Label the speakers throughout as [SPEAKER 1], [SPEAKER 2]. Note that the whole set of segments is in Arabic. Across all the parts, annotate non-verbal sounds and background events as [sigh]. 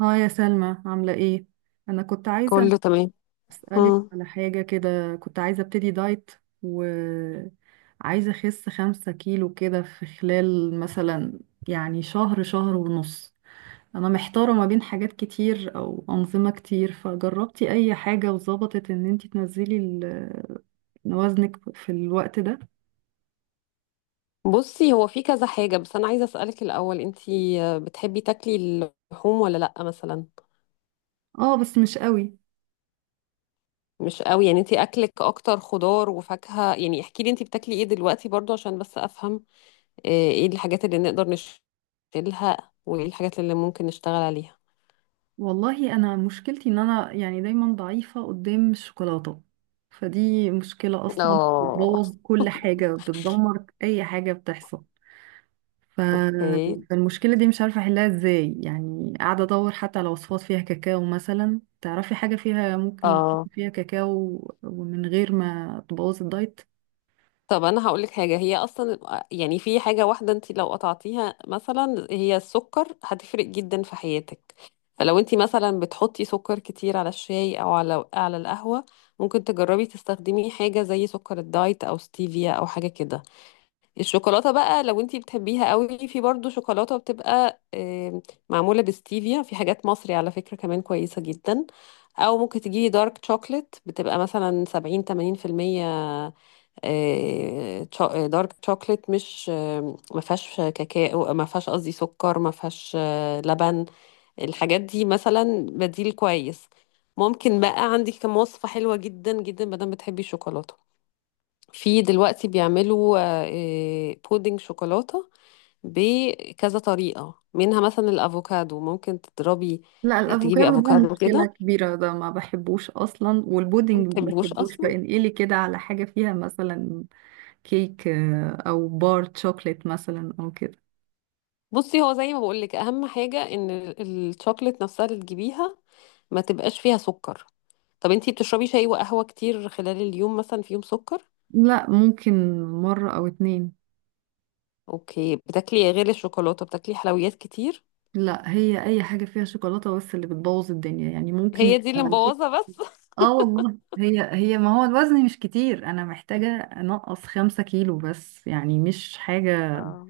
[SPEAKER 1] اه، يا سلمى، عاملة ايه؟ أنا كنت عايزة
[SPEAKER 2] كله تمام.
[SPEAKER 1] أسألك
[SPEAKER 2] مم.
[SPEAKER 1] على حاجة كده. كنت عايزة أبتدي دايت وعايزة أخس 5 كيلو كده في خلال مثلا يعني شهر، شهر ونص. أنا محتارة ما بين حاجات كتير أو أنظمة كتير. فجربتي أي حاجة وظبطت إن انتي تنزلي وزنك في الوقت ده؟
[SPEAKER 2] بصي، هو في كذا حاجة بس أنا عايزة أسألك الأول. أنتي بتحبي تاكلي اللحوم ولا لأ مثلا؟
[SPEAKER 1] اه، بس مش قوي.
[SPEAKER 2] مش قوي؟ يعني أنتي أكلك أكتر خضار وفاكهة؟ يعني احكي لي أنتي بتاكلي إيه دلوقتي، برضو عشان بس أفهم إيه الحاجات اللي نقدر نشيلها وإيه الحاجات اللي ممكن نشتغل عليها.
[SPEAKER 1] والله انا مشكلتي ان انا يعني دايما ضعيفة قدام الشوكولاتة، فدي مشكلة اصلا،
[SPEAKER 2] اه.
[SPEAKER 1] بتبوظ كل حاجة، بتدمر اي حاجة بتحصل. ف...
[SPEAKER 2] اوكي.
[SPEAKER 1] فالمشكلة دي مش عارفة احلها ازاي، يعني قاعدة ادور حتى على وصفات فيها كاكاو مثلا. تعرفي حاجة فيها ممكن نحط
[SPEAKER 2] اه.
[SPEAKER 1] فيها كاكاو ومن غير ما تبوظ الدايت؟
[SPEAKER 2] طب انا هقولك حاجه، هي اصلا يعني في حاجه واحده انت لو قطعتيها مثلا، هي السكر، هتفرق جدا في حياتك. فلو انت مثلا بتحطي سكر كتير على الشاي او على القهوه، ممكن تجربي تستخدمي حاجه زي سكر الدايت او ستيفيا او حاجه كده. الشوكولاته بقى لو انت بتحبيها قوي، في برضو شوكولاته بتبقى معموله بستيفيا، في حاجات مصري على فكره كمان كويسه جدا. او ممكن تجيبي دارك شوكليت بتبقى مثلا 70 80%. دارك شوكليت مش ما فيهاش كاكاو، ما فيهاش قصدي سكر، ما فيهاش لبن. الحاجات دي مثلا بديل كويس. ممكن بقى، عندي كم وصفة حلوة جدا جدا، ما دام بتحبي الشوكولاتة. في دلوقتي بيعملوا بودنج شوكولاتة بكذا طريقة، منها مثلا الأفوكادو. ممكن تضربي
[SPEAKER 1] لا،
[SPEAKER 2] تجيبي
[SPEAKER 1] الافوكادو ده
[SPEAKER 2] أفوكادو
[SPEAKER 1] مشكلة
[SPEAKER 2] كده.
[SPEAKER 1] كبيرة، ده ما بحبوش اصلا،
[SPEAKER 2] ما
[SPEAKER 1] والبودنج ما
[SPEAKER 2] بتحبوش
[SPEAKER 1] بحبوش.
[SPEAKER 2] أصلا؟
[SPEAKER 1] فانقلي كده على حاجة فيها مثلا كيك، او بار شوكليت مثلا او كده.
[SPEAKER 2] بصي، هو زي ما بقولك أهم حاجة إن الشوكولاتة نفسها اللي تجيبيها ما تبقاش فيها سكر. طب انتي بتشربي شاي وقهوة كتير خلال اليوم؟ مثلا في يوم سكر؟
[SPEAKER 1] لا، ممكن مرة او اتنين.
[SPEAKER 2] اوكي. بتاكلي غير الشوكولاتة؟ بتاكلي حلويات كتير؟
[SPEAKER 1] لا، هي اي حاجة فيها شوكولاتة بس اللي بتبوظ الدنيا، يعني ممكن
[SPEAKER 2] هي دي اللي
[SPEAKER 1] يبقى كيك.
[SPEAKER 2] مبوظة بس. [laughs]
[SPEAKER 1] اه والله، هي هي، ما هو الوزن مش كتير، انا محتاجة انقص 5 كيلو بس، يعني مش حاجة،
[SPEAKER 2] اه.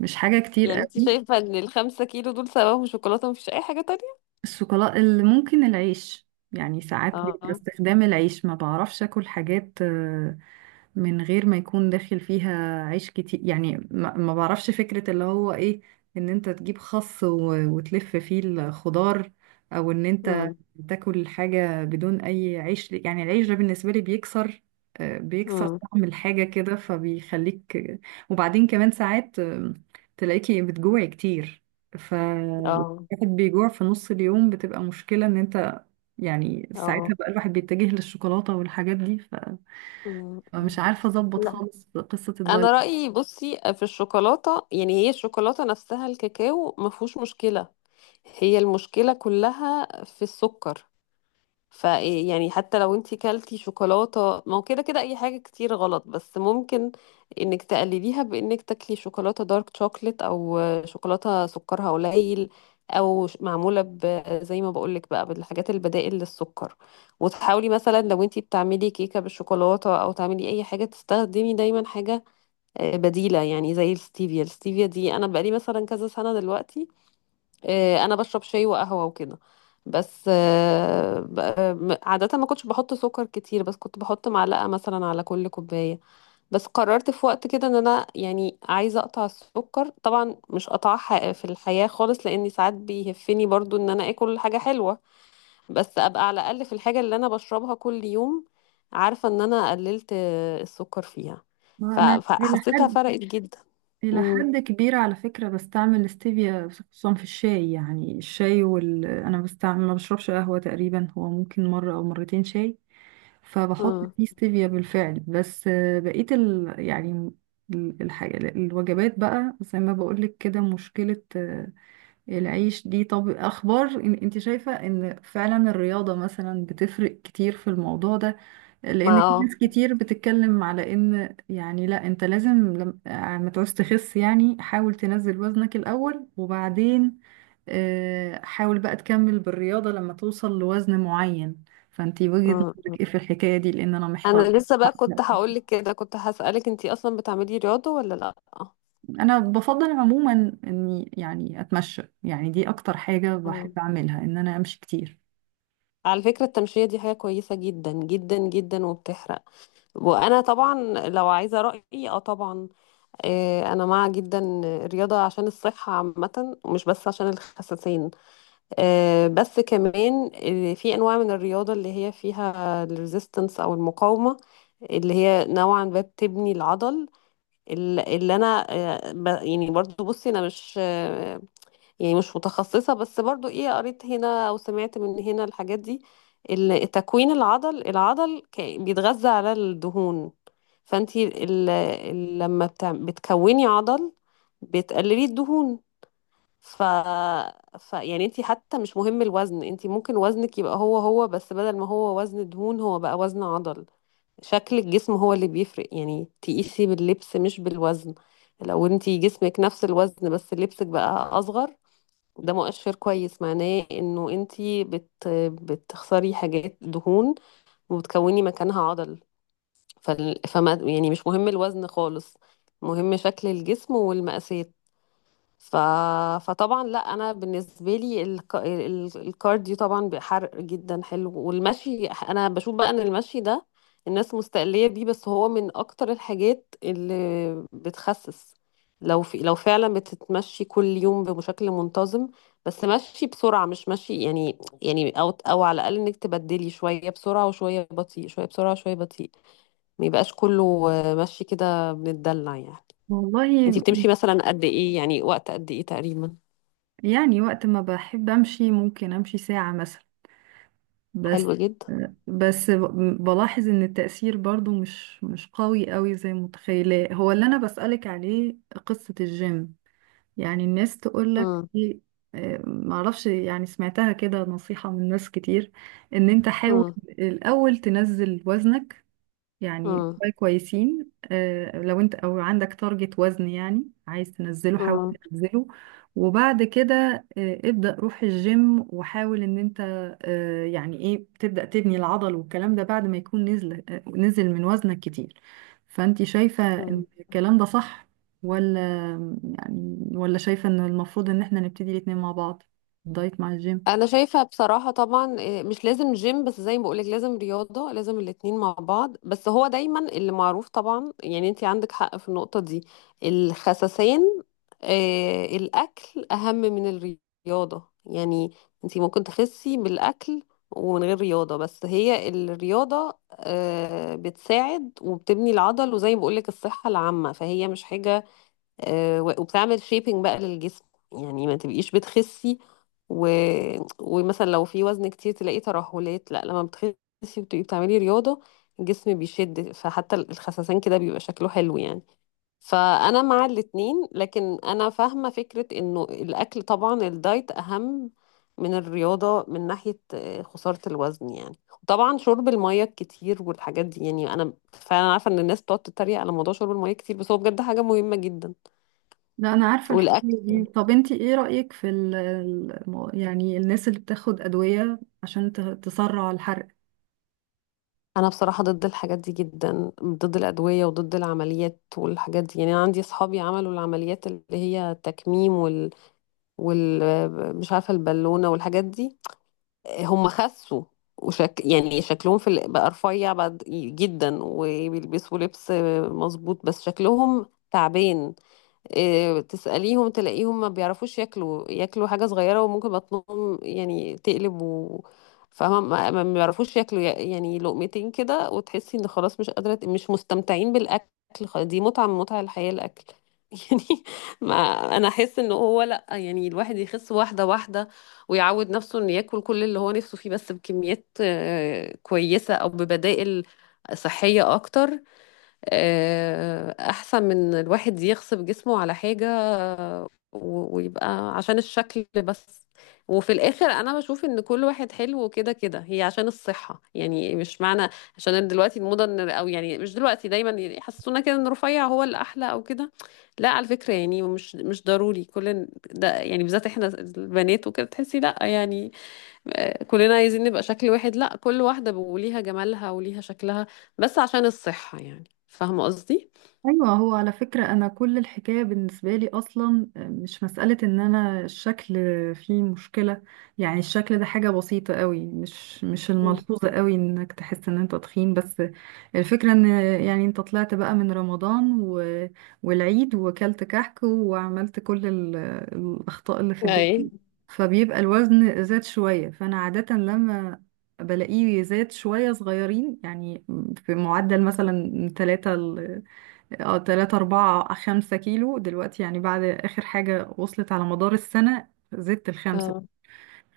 [SPEAKER 1] مش حاجة كتير
[SPEAKER 2] يعني انتي
[SPEAKER 1] قوي.
[SPEAKER 2] شايفة ان ال5 كيلو دول سببهم شوكولاتة، مفيش اي حاجة تانية؟
[SPEAKER 1] الشوكولاته، اللي ممكن العيش يعني ساعات بيبقى
[SPEAKER 2] اه.
[SPEAKER 1] استخدام العيش. ما بعرفش اكل حاجات من غير ما يكون داخل فيها عيش كتير، يعني ما بعرفش فكرة اللي هو ايه، ان انت تجيب خس وتلف فيه الخضار، او ان انت
[SPEAKER 2] امم.
[SPEAKER 1] تاكل حاجة بدون اي عيش. يعني العيش ده بالنسبة لي بيكسر، بيكسر
[SPEAKER 2] امم.
[SPEAKER 1] طعم الحاجة كده فبيخليك. وبعدين كمان ساعات تلاقيكي بتجوعي كتير.
[SPEAKER 2] اه.
[SPEAKER 1] الواحد بيجوع في نص اليوم، بتبقى مشكلة ان انت يعني ساعتها
[SPEAKER 2] اه.
[SPEAKER 1] بقى الواحد بيتجه للشوكولاتة والحاجات دي،
[SPEAKER 2] مم.
[SPEAKER 1] فمش
[SPEAKER 2] مم.
[SPEAKER 1] عارفة اظبط
[SPEAKER 2] لا.
[SPEAKER 1] خالص قصة الدايت.
[SPEAKER 2] انا رأيي بصي، في الشوكولاتة يعني هي الشوكولاتة نفسها الكاكاو مفهوش مشكلة، هي المشكلة كلها في السكر. فيعني حتى لو انتي كلتي شوكولاتة، ما هو كده كده اي حاجة كتير غلط، بس ممكن انك تقلليها بانك تاكلي شوكولاتة دارك شوكليت او شوكولاتة سكرها قليل او معمولة ب زي ما بقولك بقى بالحاجات البدائل للسكر. وتحاولي مثلا لو انتي بتعملي كيكة بالشوكولاتة او تعملي اي حاجة، تستخدمي دايما حاجة بديلة يعني زي الستيفيا. الستيفيا دي انا بقالي مثلا كذا سنة دلوقتي، انا بشرب شاي وقهوه وكده، بس عاده ما كنتش بحط سكر كتير، بس كنت بحط معلقه مثلا على كل كوبايه. بس قررت في وقت كده ان انا يعني عايزه اقطع السكر، طبعا مش قطعها في الحياه خالص، لاني ساعات بيهفني برضو ان انا اكل حاجه حلوه، بس ابقى على الاقل في الحاجه اللي انا بشربها كل يوم عارفه ان انا قللت السكر فيها.
[SPEAKER 1] انا الى
[SPEAKER 2] فحسيتها
[SPEAKER 1] حد،
[SPEAKER 2] فرقت جدا.
[SPEAKER 1] الى
[SPEAKER 2] امم.
[SPEAKER 1] حد كبير على فكرة بستعمل الاستيفيا، خصوصا في الشاي. يعني الشاي وال، انا بستعمل، ما بشربش قهوة تقريبا، هو ممكن مرة او مرتين شاي، فبحط فيه ستيفيا بالفعل. بس بقية يعني الحاجة، الوجبات بقى زي ما بقولك كده مشكلة، العيش دي. طب اخبار إن انت شايفة ان فعلا الرياضة مثلا بتفرق كتير في الموضوع ده؟ لان في
[SPEAKER 2] ما
[SPEAKER 1] ناس كتير بتتكلم على ان يعني لا، انت لازم لما ما تعوز تخس يعني حاول تنزل وزنك الاول، وبعدين حاول بقى تكمل بالرياضة لما توصل لوزن معين. فانت وجهة
[SPEAKER 2] اه،
[SPEAKER 1] نظرك ايه في الحكاية دي؟ لان انا محتار.
[SPEAKER 2] انا لسه بقى كنت هقولك كده، كنت هسألك انتي اصلا بتعملي رياضة ولا لا؟
[SPEAKER 1] انا بفضل عموما اني يعني اتمشى، يعني دي اكتر حاجة
[SPEAKER 2] مم.
[SPEAKER 1] بحب اعملها، ان انا امشي كتير.
[SPEAKER 2] على فكرة التمشية دي حاجة كويسة جدا جدا جدا وبتحرق. وانا طبعا لو عايزة رأيي، اه طبعا، آه انا مع جدا الرياضة عشان الصحة عامة ومش بس عشان الخساسين. آه بس كمان في انواع من الرياضة اللي هي فيها الريزيستنس او المقاومة، اللي هي نوعا ما بتبني العضل. اللي انا يعني برضو بصي انا مش، يعني مش متخصصة، بس برضو ايه قريت هنا او سمعت من هنا الحاجات دي، تكوين العضل. العضل بيتغذى على الدهون. فانتي لما بتكوني عضل بتقللي الدهون. ف... ف يعني انتي حتى مش مهم الوزن، انتي ممكن وزنك يبقى هو هو، بس بدل ما هو وزن دهون هو بقى وزن عضل. شكل الجسم هو اللي بيفرق، يعني تقيسي باللبس مش بالوزن. لو انتي جسمك نفس الوزن بس لبسك بقى اصغر، ده مؤشر كويس معناه انه انتي بتخسري حاجات دهون وبتكوني مكانها عضل. فما يعني مش مهم الوزن خالص، مهم شكل الجسم والمقاسات. ف... فطبعا لا، انا بالنسبه لي الكارديو طبعا بحرق جدا حلو. والمشي انا بشوف بقى ان المشي ده الناس مستقليه بيه، بس هو من اكتر الحاجات اللي بتخسس. لو فعلا بتتمشي كل يوم بشكل منتظم، بس مشي بسرعه، مش مشي يعني او على الاقل انك تبدلي شويه بسرعه وشويه بطيء، شويه بسرعه وشويه بطيء، ما يبقاش كله مشي كده، بنتدلع يعني. انتي
[SPEAKER 1] والله
[SPEAKER 2] بتمشي مثلا قد ايه؟ يعني وقت قد ايه تقريبا؟
[SPEAKER 1] يعني وقت ما بحب امشي ممكن امشي ساعة مثلا. بس،
[SPEAKER 2] حلو جدا.
[SPEAKER 1] بس بلاحظ ان التأثير برضو مش قوي قوي زي متخيلة. هو اللي انا بسألك عليه قصة الجيم. يعني الناس تقولك
[SPEAKER 2] مم.
[SPEAKER 1] ايه؟ معرفش، يعني سمعتها كده نصيحة من ناس كتير، ان انت حاول
[SPEAKER 2] مم.
[SPEAKER 1] الاول تنزل وزنك، يعني
[SPEAKER 2] مم.
[SPEAKER 1] شوية كويسين. لو انت او عندك تارجت وزن يعني عايز تنزله، حاول
[SPEAKER 2] مم.
[SPEAKER 1] تنزله، وبعد كده ابدأ روح الجيم وحاول ان انت يعني ايه تبدأ تبني العضل والكلام ده، بعد ما يكون نزل، نزل من وزنك كتير. فانت شايفة ان
[SPEAKER 2] مم.
[SPEAKER 1] الكلام ده صح، ولا يعني ولا شايفة ان المفروض ان احنا نبتدي الاتنين مع بعض، الدايت مع الجيم؟
[SPEAKER 2] انا شايفه بصراحه طبعا، مش لازم جيم بس زي ما بقولك لازم رياضه، لازم الاتنين مع بعض. بس هو دايما اللي معروف طبعا يعني، انت عندك حق في النقطه دي، الخسسان آه الاكل اهم من الرياضه يعني. انت ممكن تخسي بالاكل ومن غير رياضه، بس هي الرياضه آه بتساعد وبتبني العضل وزي ما بقولك الصحه العامه، فهي مش حاجه وبتعمل شيبنج بقى للجسم، يعني ما تبقيش بتخسي و... ومثلا لو في وزن كتير تلاقي ترهلات. لا لما بتخسي وتبقي بتعملي رياضة الجسم بيشد، فحتى الخسسان كده بيبقى شكله حلو يعني. فأنا مع الاتنين، لكن أنا فاهمة فكرة إنه الأكل طبعا الدايت أهم من الرياضة من ناحية خسارة الوزن يعني. وطبعا شرب المية الكتير والحاجات دي، يعني أنا فعلا عارفة إن الناس بتقعد تتريق على موضوع شرب المية كتير، بس هو بجد حاجة مهمة جدا.
[SPEAKER 1] لا انا عارفه الحكايه
[SPEAKER 2] والاكل.
[SPEAKER 1] دي. طب انتي ايه رايك في يعني الناس اللي بتاخد ادويه عشان تسرع الحرق؟
[SPEAKER 2] انا بصراحه ضد الحاجات دي جدا، ضد الادويه وضد العمليات والحاجات دي. يعني انا عندي اصحابي عملوا العمليات اللي هي التكميم وال, وال... مش عارفه البالونه والحاجات دي. هم خسوا يعني شكلهم بقى رفيع بقى جدا وبيلبسوا لبس مظبوط، بس شكلهم تعبان. تسأليهم تلاقيهم ما بيعرفوش ياكلوا، ياكلوا حاجة صغيرة وممكن بطنهم يعني تقلب و فاهمة، ما بيعرفوش ياكلوا، يعني لقمتين كده وتحسي ان خلاص مش قادرة، مش مستمتعين بالأكل. دي متعة من متع الحياة، الأكل [laughs] يعني. ما انا احس ان هو لا، يعني الواحد يخس واحدة واحدة، ويعود نفسه انه ياكل كل اللي هو نفسه فيه بس بكميات كويسة او ببدائل صحية اكتر احسن من الواحد يغصب جسمه على حاجة ويبقى عشان الشكل بس. وفي الاخر انا بشوف ان كل واحد حلو كده كده، هي عشان الصحة يعني، مش معنى عشان دلوقتي الموضة او يعني مش دلوقتي، دايما يحسسونا كده ان رفيع هو الاحلى او كده. لا على فكرة يعني مش مش ضروري كل ده يعني، بالذات احنا البنات وكده تحسي لا يعني كلنا عايزين نبقى شكل واحد. لا، كل واحدة وليها جمالها وليها شكلها، بس عشان الصحة يعني، فاهمة قصدي؟
[SPEAKER 1] ايوه، هو على فكره انا كل الحكايه بالنسبه لي اصلا مش مساله ان انا الشكل فيه مشكله. يعني الشكل ده حاجه بسيطه قوي، مش، مش
[SPEAKER 2] مم.
[SPEAKER 1] الملحوظه قوي انك تحس ان انت تخين، بس الفكره ان يعني انت طلعت بقى من رمضان والعيد، وكلت كحك وعملت كل الاخطاء اللي في
[SPEAKER 2] اي
[SPEAKER 1] الدنيا، فبيبقى الوزن زاد شويه. فانا عاده لما بلاقيه زاد شوية صغيرين يعني، في معدل مثلا 3، اه تلاتة أربعة 5 كيلو دلوقتي، يعني بعد آخر حاجة وصلت على مدار السنة زدت الخمسة.
[SPEAKER 2] اه.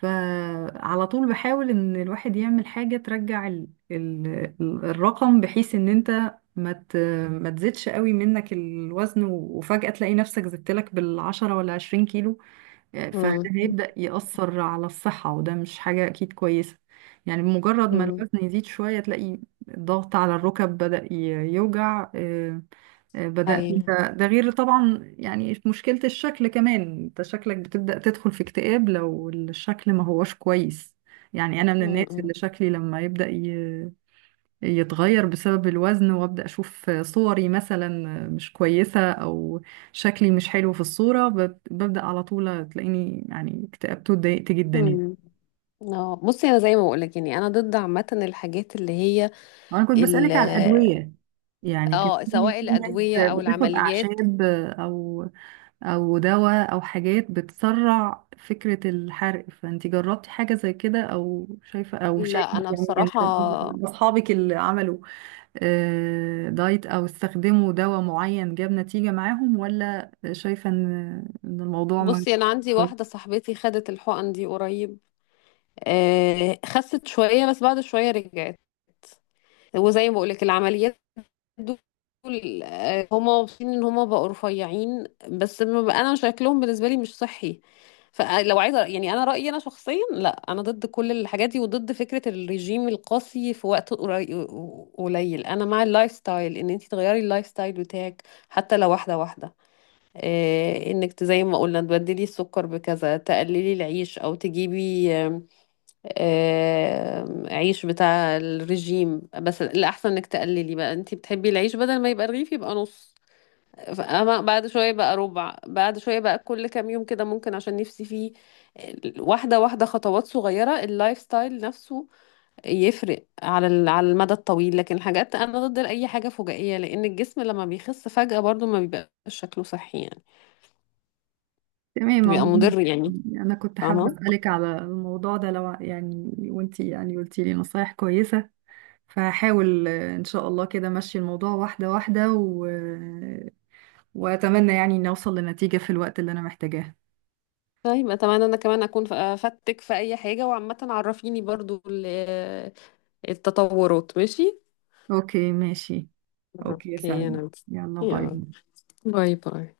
[SPEAKER 1] فعلى طول بحاول إن الواحد يعمل حاجة ترجع ال، ال الرقم، بحيث إن أنت ما تزيدش قوي منك الوزن، وفجأة تلاقي نفسك زدت لك بالـ10 ولا 20 كيلو يعني. فده
[SPEAKER 2] مم.
[SPEAKER 1] هيبدأ يأثر على الصحة، وده مش حاجة أكيد كويسة. يعني بمجرد ما
[SPEAKER 2] مم.
[SPEAKER 1] الوزن يزيد شوية، تلاقي الضغط على الركب بدأ يوجع،
[SPEAKER 2] اي.
[SPEAKER 1] بدأت انت. ده غير طبعا يعني مشكلة الشكل كمان. انت شكلك بتبدأ تدخل في اكتئاب لو الشكل ما هواش كويس. يعني أنا من الناس
[SPEAKER 2] مم.
[SPEAKER 1] اللي شكلي لما يبدأ يتغير بسبب الوزن، وابدا اشوف صوري مثلا مش كويسه، او شكلي مش حلو في الصوره، ببدا على طول تلاقيني يعني اكتئبت واتضايقت جدا يعني.
[SPEAKER 2] مم. اه بصي انا زي ما بقولك يعني انا ضد عامه الحاجات اللي هي
[SPEAKER 1] انا كنت
[SPEAKER 2] ال
[SPEAKER 1] بسالك على الادويه. يعني كان
[SPEAKER 2] اه
[SPEAKER 1] في
[SPEAKER 2] سواء
[SPEAKER 1] في ناس
[SPEAKER 2] الادويه او
[SPEAKER 1] بتاخد
[SPEAKER 2] العمليات.
[SPEAKER 1] اعشاب او او دواء او حاجات بتسرع فكره الحرق. فانت جربتي حاجه زي كده، او شايفه، او شايفه
[SPEAKER 2] لا انا
[SPEAKER 1] يعني من،
[SPEAKER 2] بصراحه،
[SPEAKER 1] من اصحابك اللي عملوا دايت او استخدموا دواء معين جاب نتيجة معاهم، ولا شايفة ان إن الموضوع ما.
[SPEAKER 2] بصي انا عندي
[SPEAKER 1] طيب.
[SPEAKER 2] واحده صاحبتي خدت الحقن دي قريب. آه خست شويه بس بعد شويه رجعت. وزي ما بقولك العمليات دول هما مبسوطين ان هما بقوا رفيعين، بس ما بقى- انا شكلهم بالنسبه لي مش صحي. فلو عايزه يعني انا رايي انا شخصيا، لا انا ضد كل الحاجات دي وضد فكره الرجيم القاسي في وقت قليل. انا مع اللايف ستايل، ان انت تغيري اللايف ستايل بتاعك حتى لو واحده واحده. انك زي ما قلنا تبدلي السكر بكذا، تقللي العيش او تجيبي عيش بتاع الرجيم. بس الأحسن انك تقللي بقى، انتي بتحبي العيش بدل ما يبقى رغيف يبقى نص، فأما بعد شوية بقى ربع، بعد شوية بقى، كل كام يوم كده ممكن عشان نفسي فيه. واحدة واحدة، خطوات صغيرة، اللايف ستايل نفسه يفرق على على المدى الطويل. لكن الحاجات، أنا ضد أي حاجة فجائية، لأن الجسم لما بيخس فجأة برضو ما بيبقاش شكله صحي يعني،
[SPEAKER 1] تمام
[SPEAKER 2] بيبقى
[SPEAKER 1] عموماً.
[SPEAKER 2] مضر يعني.
[SPEAKER 1] انا كنت حابة
[SPEAKER 2] فاهمة.
[SPEAKER 1] اسألك على الموضوع ده. لو يعني وانتي يعني قلتي لي نصايح كويسة، فهحاول ان شاء الله كده ماشي الموضوع واحدة واحدة واتمنى يعني ان اوصل لنتيجة في الوقت اللي انا محتاجاه.
[SPEAKER 2] طيب اتمنى انا كمان اكون افدتك في اي حاجة، وعامة عرفيني برضو التطورات، ماشي؟
[SPEAKER 1] اوكي ماشي. اوكي يا
[SPEAKER 2] اوكي.
[SPEAKER 1] سلمى،
[SPEAKER 2] انا.
[SPEAKER 1] يلا باي.
[SPEAKER 2] يلا باي باي.